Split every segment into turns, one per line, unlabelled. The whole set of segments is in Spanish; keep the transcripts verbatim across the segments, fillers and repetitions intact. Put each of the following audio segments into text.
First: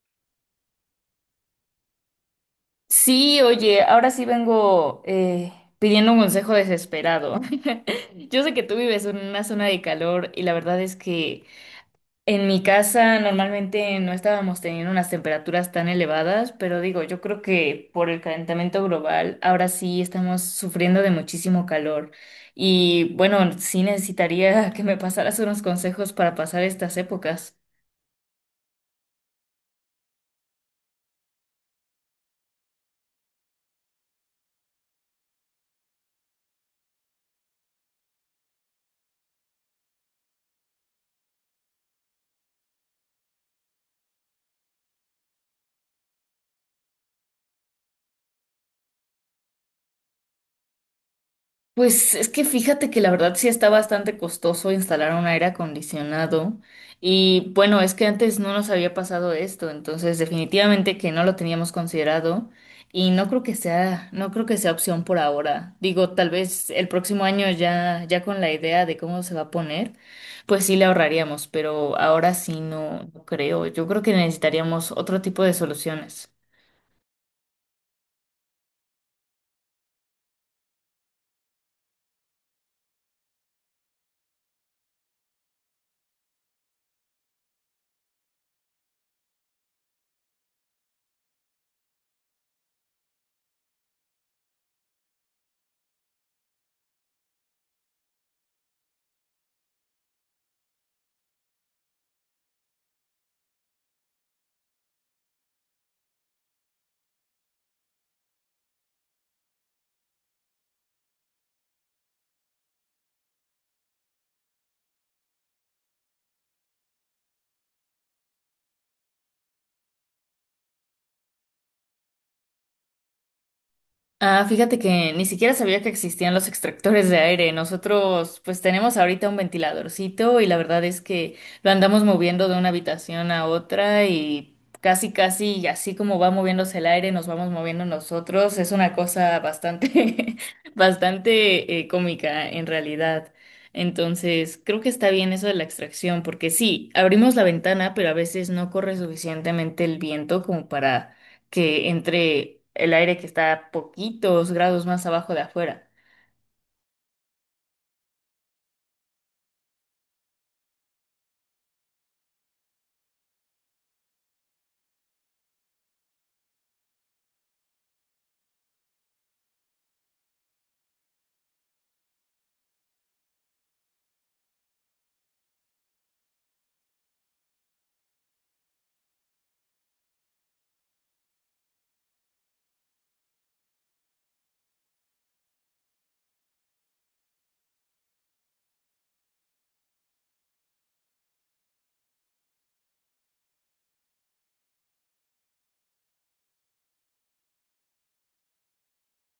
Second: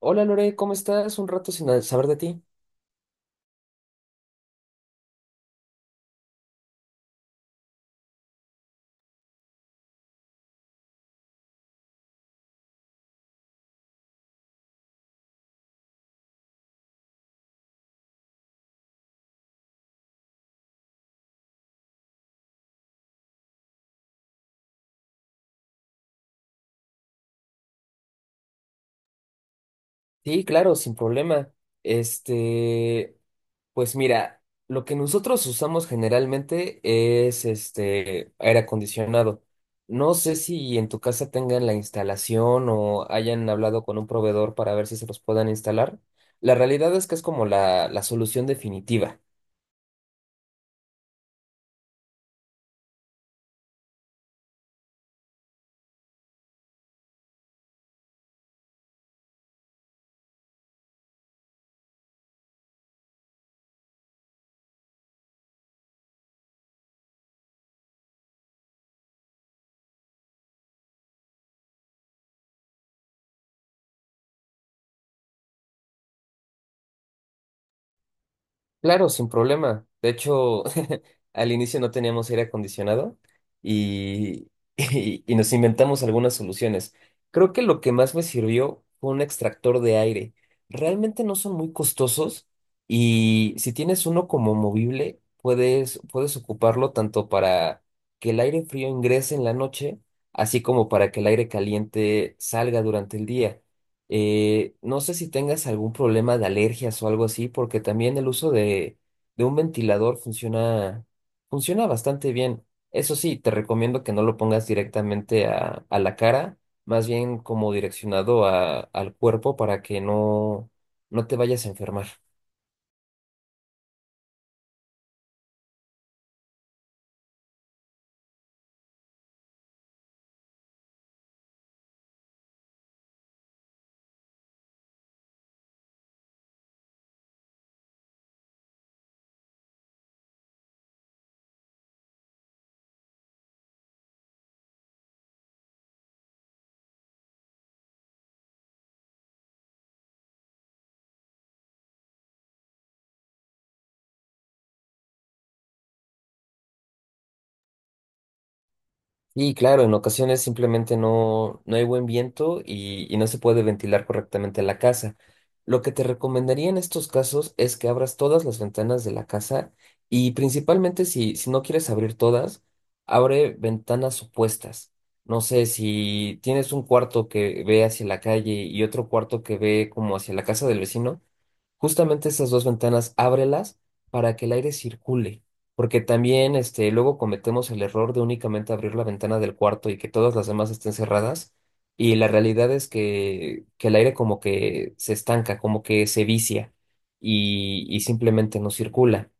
Hola Lore, ¿cómo estás? Un rato sin a- saber de ti.
Sí, oye, ahora sí vengo eh, pidiendo un consejo desesperado. Yo sé que tú vives en una zona de calor y la verdad es que en mi casa normalmente no estábamos teniendo unas temperaturas tan elevadas, pero digo, yo creo que por el calentamiento global ahora sí estamos sufriendo de muchísimo calor. Y bueno, sí necesitaría que me pasaras unos consejos para pasar estas épocas.
Sí, claro, sin problema. Este, pues mira, lo que nosotros usamos generalmente es este aire acondicionado. No sé si en tu casa tengan la instalación o hayan hablado con un proveedor para ver si se los puedan instalar. La realidad es que es como la, la solución definitiva.
Pues es que fíjate que la verdad sí está bastante costoso instalar un aire acondicionado y bueno, es que antes no nos había pasado esto, entonces definitivamente que no lo teníamos considerado y no creo que sea, no creo que sea opción por ahora. Digo, tal vez el próximo año ya, ya con la idea de cómo se va a poner, pues sí le ahorraríamos, pero ahora sí no, no creo. Yo creo que necesitaríamos otro tipo de soluciones.
Claro, sin problema. De hecho, al inicio no teníamos aire acondicionado y, y, y nos inventamos algunas soluciones. Creo que lo que más me sirvió fue un extractor de aire. Realmente no son muy costosos y si tienes uno como movible, puedes, puedes ocuparlo tanto para que el aire frío ingrese en la noche, así como para que el aire caliente salga durante el día. Eh, no sé si tengas algún problema de alergias o algo así, porque también el uso de, de un ventilador funciona. Funciona bastante bien. Eso sí, te recomiendo que no lo pongas directamente a, a la cara, más bien como direccionado a- al cuerpo para que no, no te vayas a enfermar.
Ah, fíjate que ni siquiera sabía que existían los extractores de aire. Nosotros pues tenemos ahorita un ventiladorcito y la verdad es que lo andamos moviendo de una habitación a otra y casi casi y así como va moviéndose el aire nos vamos moviendo nosotros. Es una cosa bastante bastante eh, cómica en realidad. Entonces creo que está bien eso de la extracción porque sí, abrimos la ventana pero a veces no corre suficientemente el viento como para que entre el aire que está a poquitos grados más abajo de afuera.
Y claro, en ocasiones simplemente no, no hay buen viento y, y no se puede ventilar correctamente la casa. Lo que te recomendaría en estos casos es que abras todas las ventanas de la casa y principalmente si, si no quieres abrir todas, abre ventanas opuestas. No sé, si tienes un cuarto que ve hacia la calle y otro cuarto que ve como hacia la casa del vecino, justamente esas dos ventanas, ábrelas para que el aire circule, porque también este, luego cometemos el error de únicamente abrir la ventana del cuarto y que todas las demás estén cerradas, y la realidad es que, que el aire como que se estanca, como que se vicia y, y simplemente no circula.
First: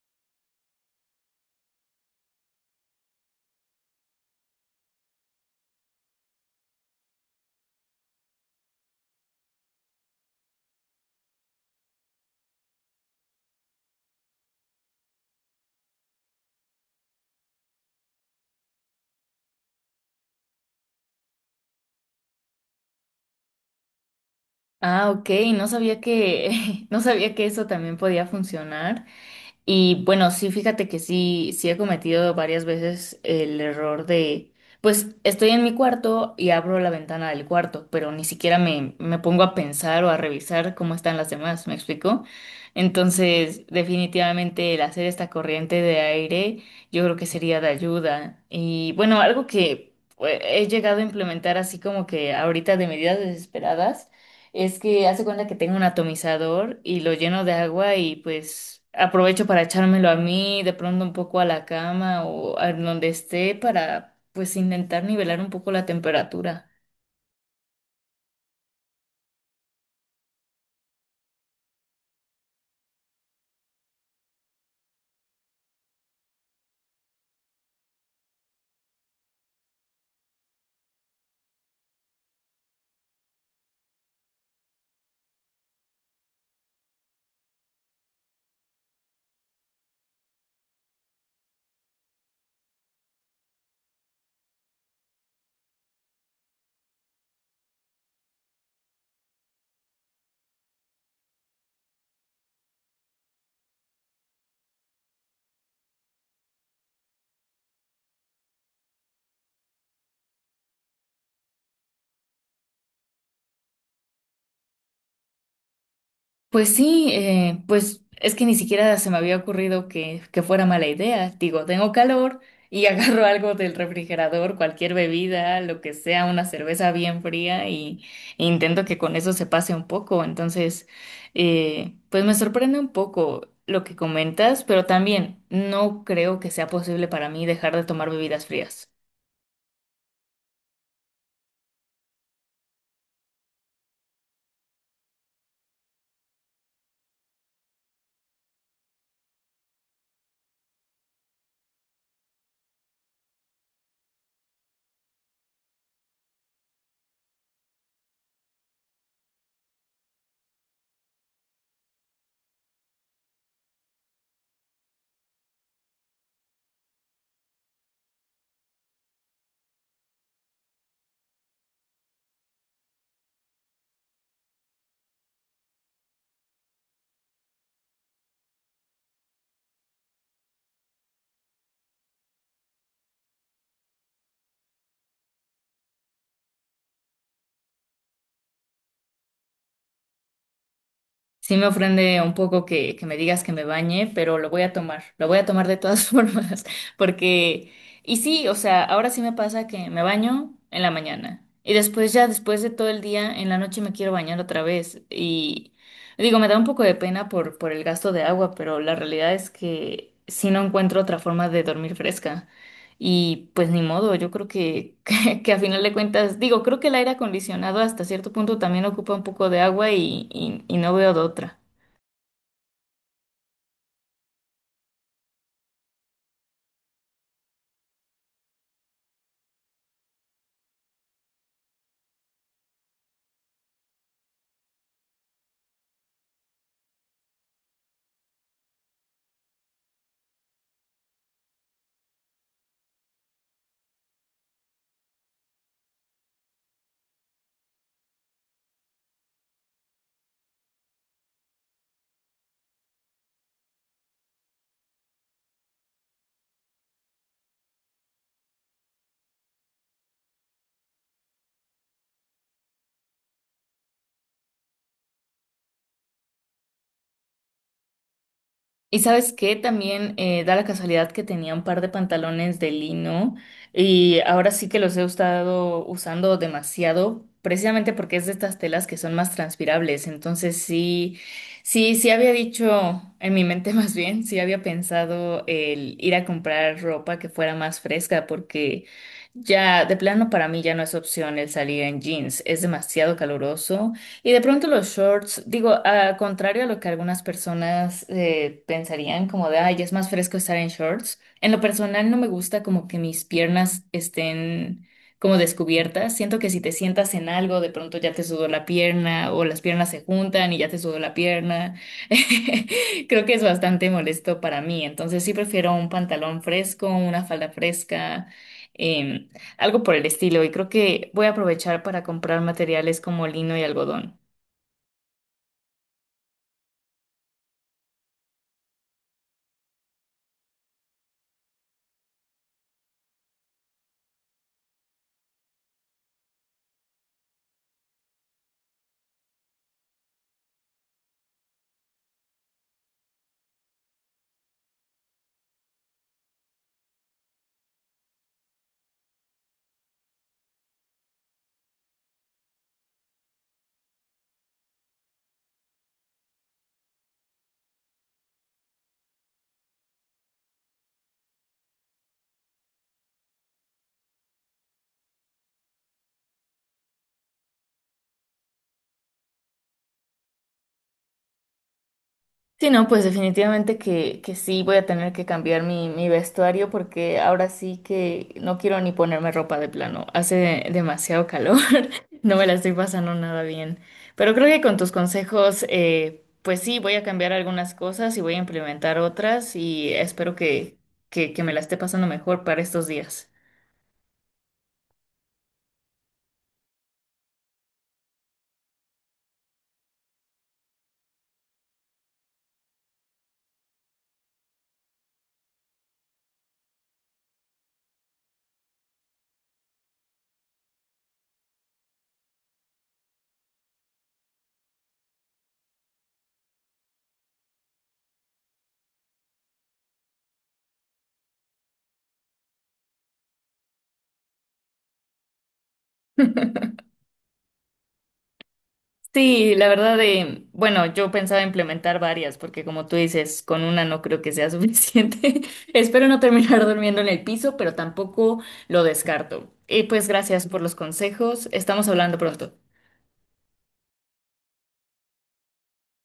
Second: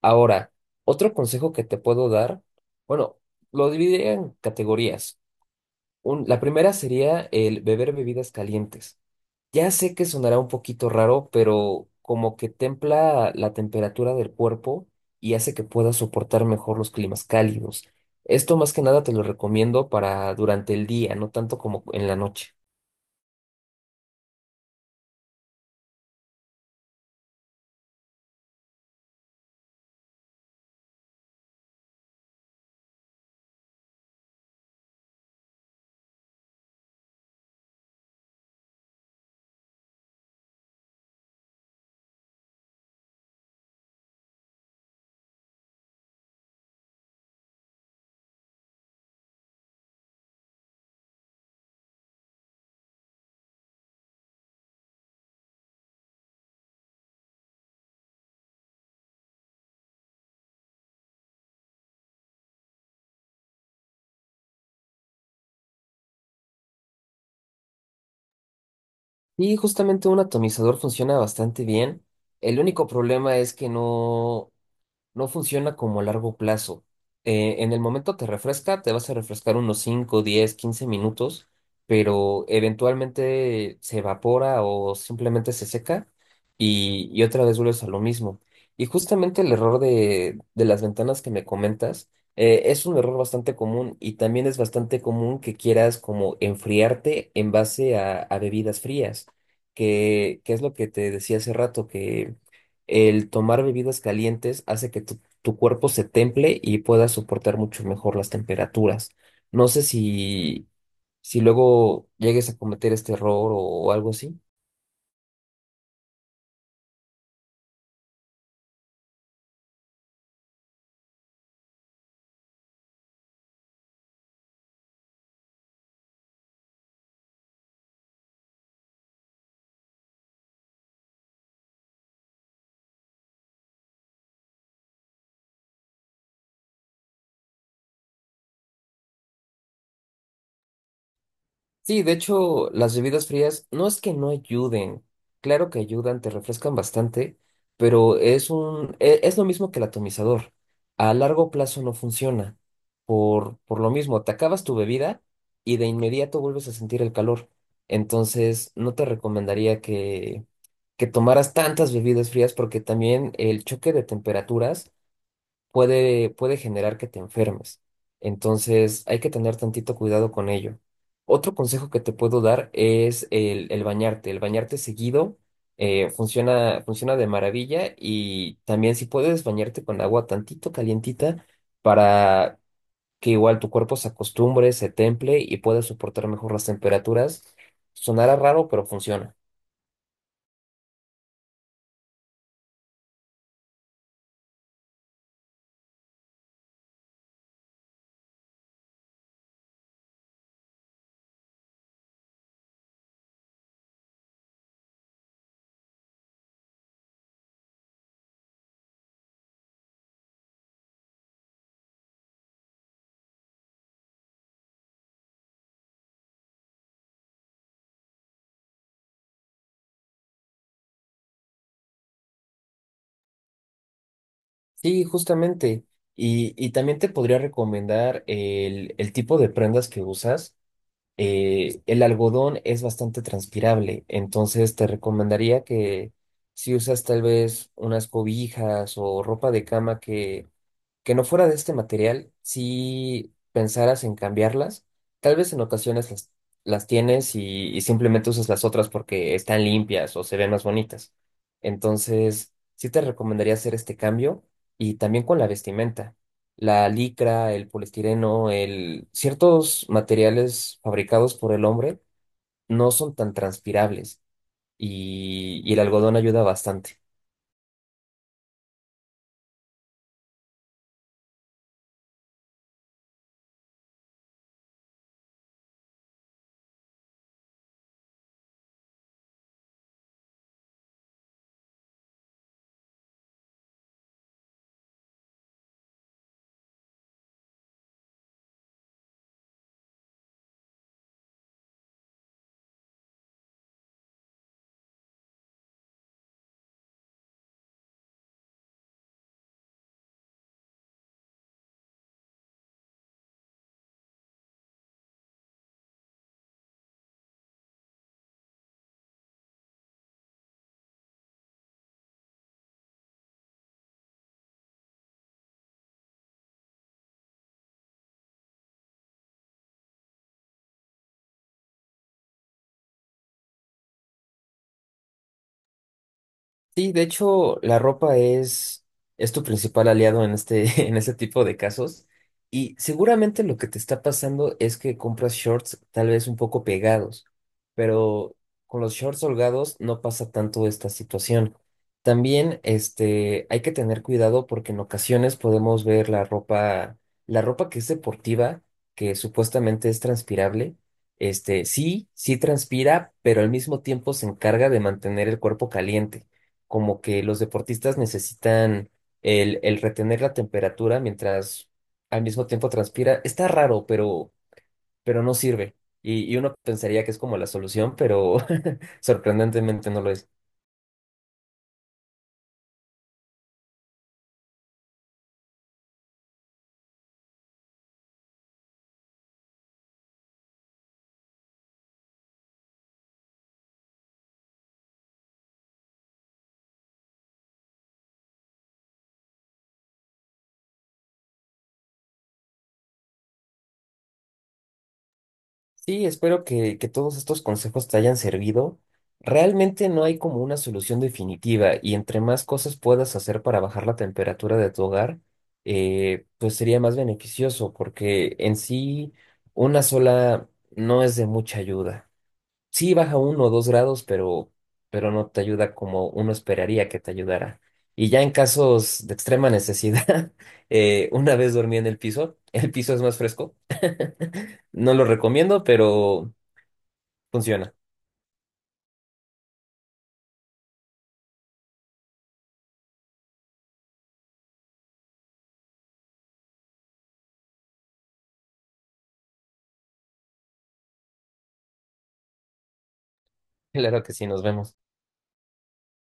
Ahora, otro consejo que te puedo dar, bueno, lo dividiría en categorías. Un- la primera sería el beber bebidas calientes. Ya sé que sonará un poquito raro, pero como que templa la temperatura del cuerpo y hace que puedas soportar mejor los climas cálidos. Esto más que nada te lo recomiendo para durante el día, no tanto como en la noche.
Ah, ok, no sabía que, no sabía que eso también podía funcionar. Y bueno, sí, fíjate que sí, sí he cometido varias veces el error de, pues estoy en mi cuarto y abro la ventana del cuarto, pero ni siquiera me, me pongo a pensar o a revisar cómo están las demás, ¿me explico? Entonces, definitivamente el hacer esta corriente de aire yo creo que sería de ayuda. Y bueno, algo que pues, he llegado a implementar así como que ahorita de medidas desesperadas. Es que hace cuenta que tengo un atomizador y lo lleno de agua y pues aprovecho para echármelo a mí, de pronto un poco a la cama o a donde esté para pues intentar nivelar un poco la temperatura.
Y justamente un atomizador funciona bastante bien. El único problema es que no, no funciona como a largo plazo. Eh, en el momento te refresca, te vas a refrescar unos cinco diez quince minutos, pero eventualmente se evapora o simplemente se seca y, y otra vez vuelves a lo mismo. Y justamente el error de, de las ventanas que me comentas eh, es un error bastante común y también es bastante común que quieras como enfriarte en base a, a bebidas frías, que, que es lo que te decía hace rato, el tomar bebidas calientes hace que tu, tu cuerpo se temple y pueda soportar mucho mejor las temperaturas. No sé si, si luego llegues a cometer este error o algo así.
Pues sí, eh, pues es que ni siquiera se me había ocurrido que, que fuera mala idea. Digo, tengo calor y agarro algo del refrigerador, cualquier bebida, lo que sea, una cerveza bien fría y e intento que con eso se pase un poco. Entonces, eh, pues me sorprende un poco lo que comentas, pero también no creo que sea posible para mí dejar de tomar bebidas frías.
Sí, de hecho, las bebidas frías no es que no ayuden, claro que ayudan, te refrescan bastante, pero es un, e- es lo mismo que el atomizador. A largo plazo no funciona. Por, por lo mismo, te acabas tu bebida y de inmediato vuelves a sentir el calor. Entonces, no te recomendaría que, que tomaras tantas bebidas frías porque también el choque de temperaturas puede, puede generar que te enfermes. Entonces hay que tener tantito cuidado con ello. Otro consejo que te puedo dar es el, el bañarte. El bañarte seguido eh, funciona, funciona de maravilla y también si puedes bañarte con agua tantito calientita para que igual tu cuerpo se acostumbre, se temple y pueda soportar mejor las temperaturas. Sonará raro, pero funciona.
Sí me ofende un poco que, que me digas que me bañe, pero lo voy a tomar, lo voy a tomar de todas formas, porque, y sí, o sea, ahora sí me pasa que me baño en la mañana y después ya, después de todo el día, en la noche me quiero bañar otra vez y digo, me da un poco de pena por, por el gasto de agua, pero la realidad es que sí no encuentro otra forma de dormir fresca y pues ni modo, yo creo que que a final de cuentas, digo, creo que el aire acondicionado hasta cierto punto también ocupa un poco de agua y, y- y no veo de otra.
Sí, justamente. Y, y también te podría recomendar el, el tipo de prendas que usas. Eh, el algodón es bastante transpirable, entonces te recomendaría que si usas tal vez unas cobijas o ropa de cama que que no fuera de este material, si pensaras en cambiarlas, tal vez en ocasiones las, las tienes y, y simplemente usas las otras porque están limpias o se ven más bonitas. Entonces, sí te recomendaría hacer este cambio y también con la vestimenta. La licra, el poliestireno, el... ciertos materiales fabricados por el hombre no son tan transpirables y y el algodón ayuda bastante.
Y sabes qué, también eh, da la casualidad que tenía un par de pantalones de lino y ahora sí que los he estado usando demasiado, precisamente porque es de estas telas que son más transpirables. Entonces sí, sí, sí había dicho en mi mente más bien, sí había pensado el ir a comprar ropa que fuera más fresca, porque ya de plano para mí ya no es opción el salir en jeans, es demasiado caluroso. Y de pronto los shorts, digo, a contrario a lo que algunas personas eh, pensarían, como de, ay, es más fresco estar en shorts. En lo personal no me gusta como que mis piernas estén como descubiertas. Siento que si te sientas en algo, de pronto ya te sudó la pierna o las piernas se juntan y ya te sudó la pierna. Creo que es bastante molesto para mí. Entonces sí prefiero un pantalón fresco, una falda fresca. em, Algo por el estilo, y creo que voy a aprovechar para comprar materiales como lino y algodón.
Sí, de hecho, la ropa es, es tu principal aliado en este, en este tipo de casos. Y seguramente lo que te está pasando es que compras shorts tal vez un poco pegados, pero con los shorts holgados no pasa tanto esta situación. También, este, hay que tener cuidado porque en ocasiones podemos ver la ropa, la ropa que es deportiva, que supuestamente es transpirable. Este, sí, sí transpira, pero al mismo tiempo se encarga de mantener el cuerpo caliente como que los deportistas necesitan el, el retener la temperatura mientras al mismo tiempo transpira. Está raro, pero, pero no sirve. Y, y uno pensaría que es como la solución, pero sorprendentemente no lo es.
Sí, no, pues definitivamente que, que sí voy a tener que cambiar mi, mi vestuario porque ahora sí que no quiero ni ponerme ropa de plano. Hace demasiado calor, no me la estoy pasando nada bien. Pero creo que con tus consejos, eh, pues sí, voy a cambiar algunas cosas y voy a implementar otras y espero que, que, que me la esté pasando mejor para estos días.
Sí, espero que, que todos estos consejos te hayan servido. Realmente no hay como una solución definitiva y entre más cosas puedas hacer para bajar la temperatura de tu hogar, eh, pues sería más beneficioso porque en sí una sola no es de mucha ayuda. Sí, baja uno o dos grados, pero, pero no te ayuda como uno esperaría que te ayudara. Y ya en casos de extrema necesidad, eh, una vez dormí en el piso, el piso es más fresco. No lo recomiendo, pero funciona.
Sí, la verdad de, bueno, yo pensaba implementar varias, porque como tú dices, con una no creo que sea suficiente. Espero no terminar durmiendo en el piso, pero tampoco lo descarto. Y pues gracias por los consejos. Estamos hablando pronto.
Claro que sí, nos vemos.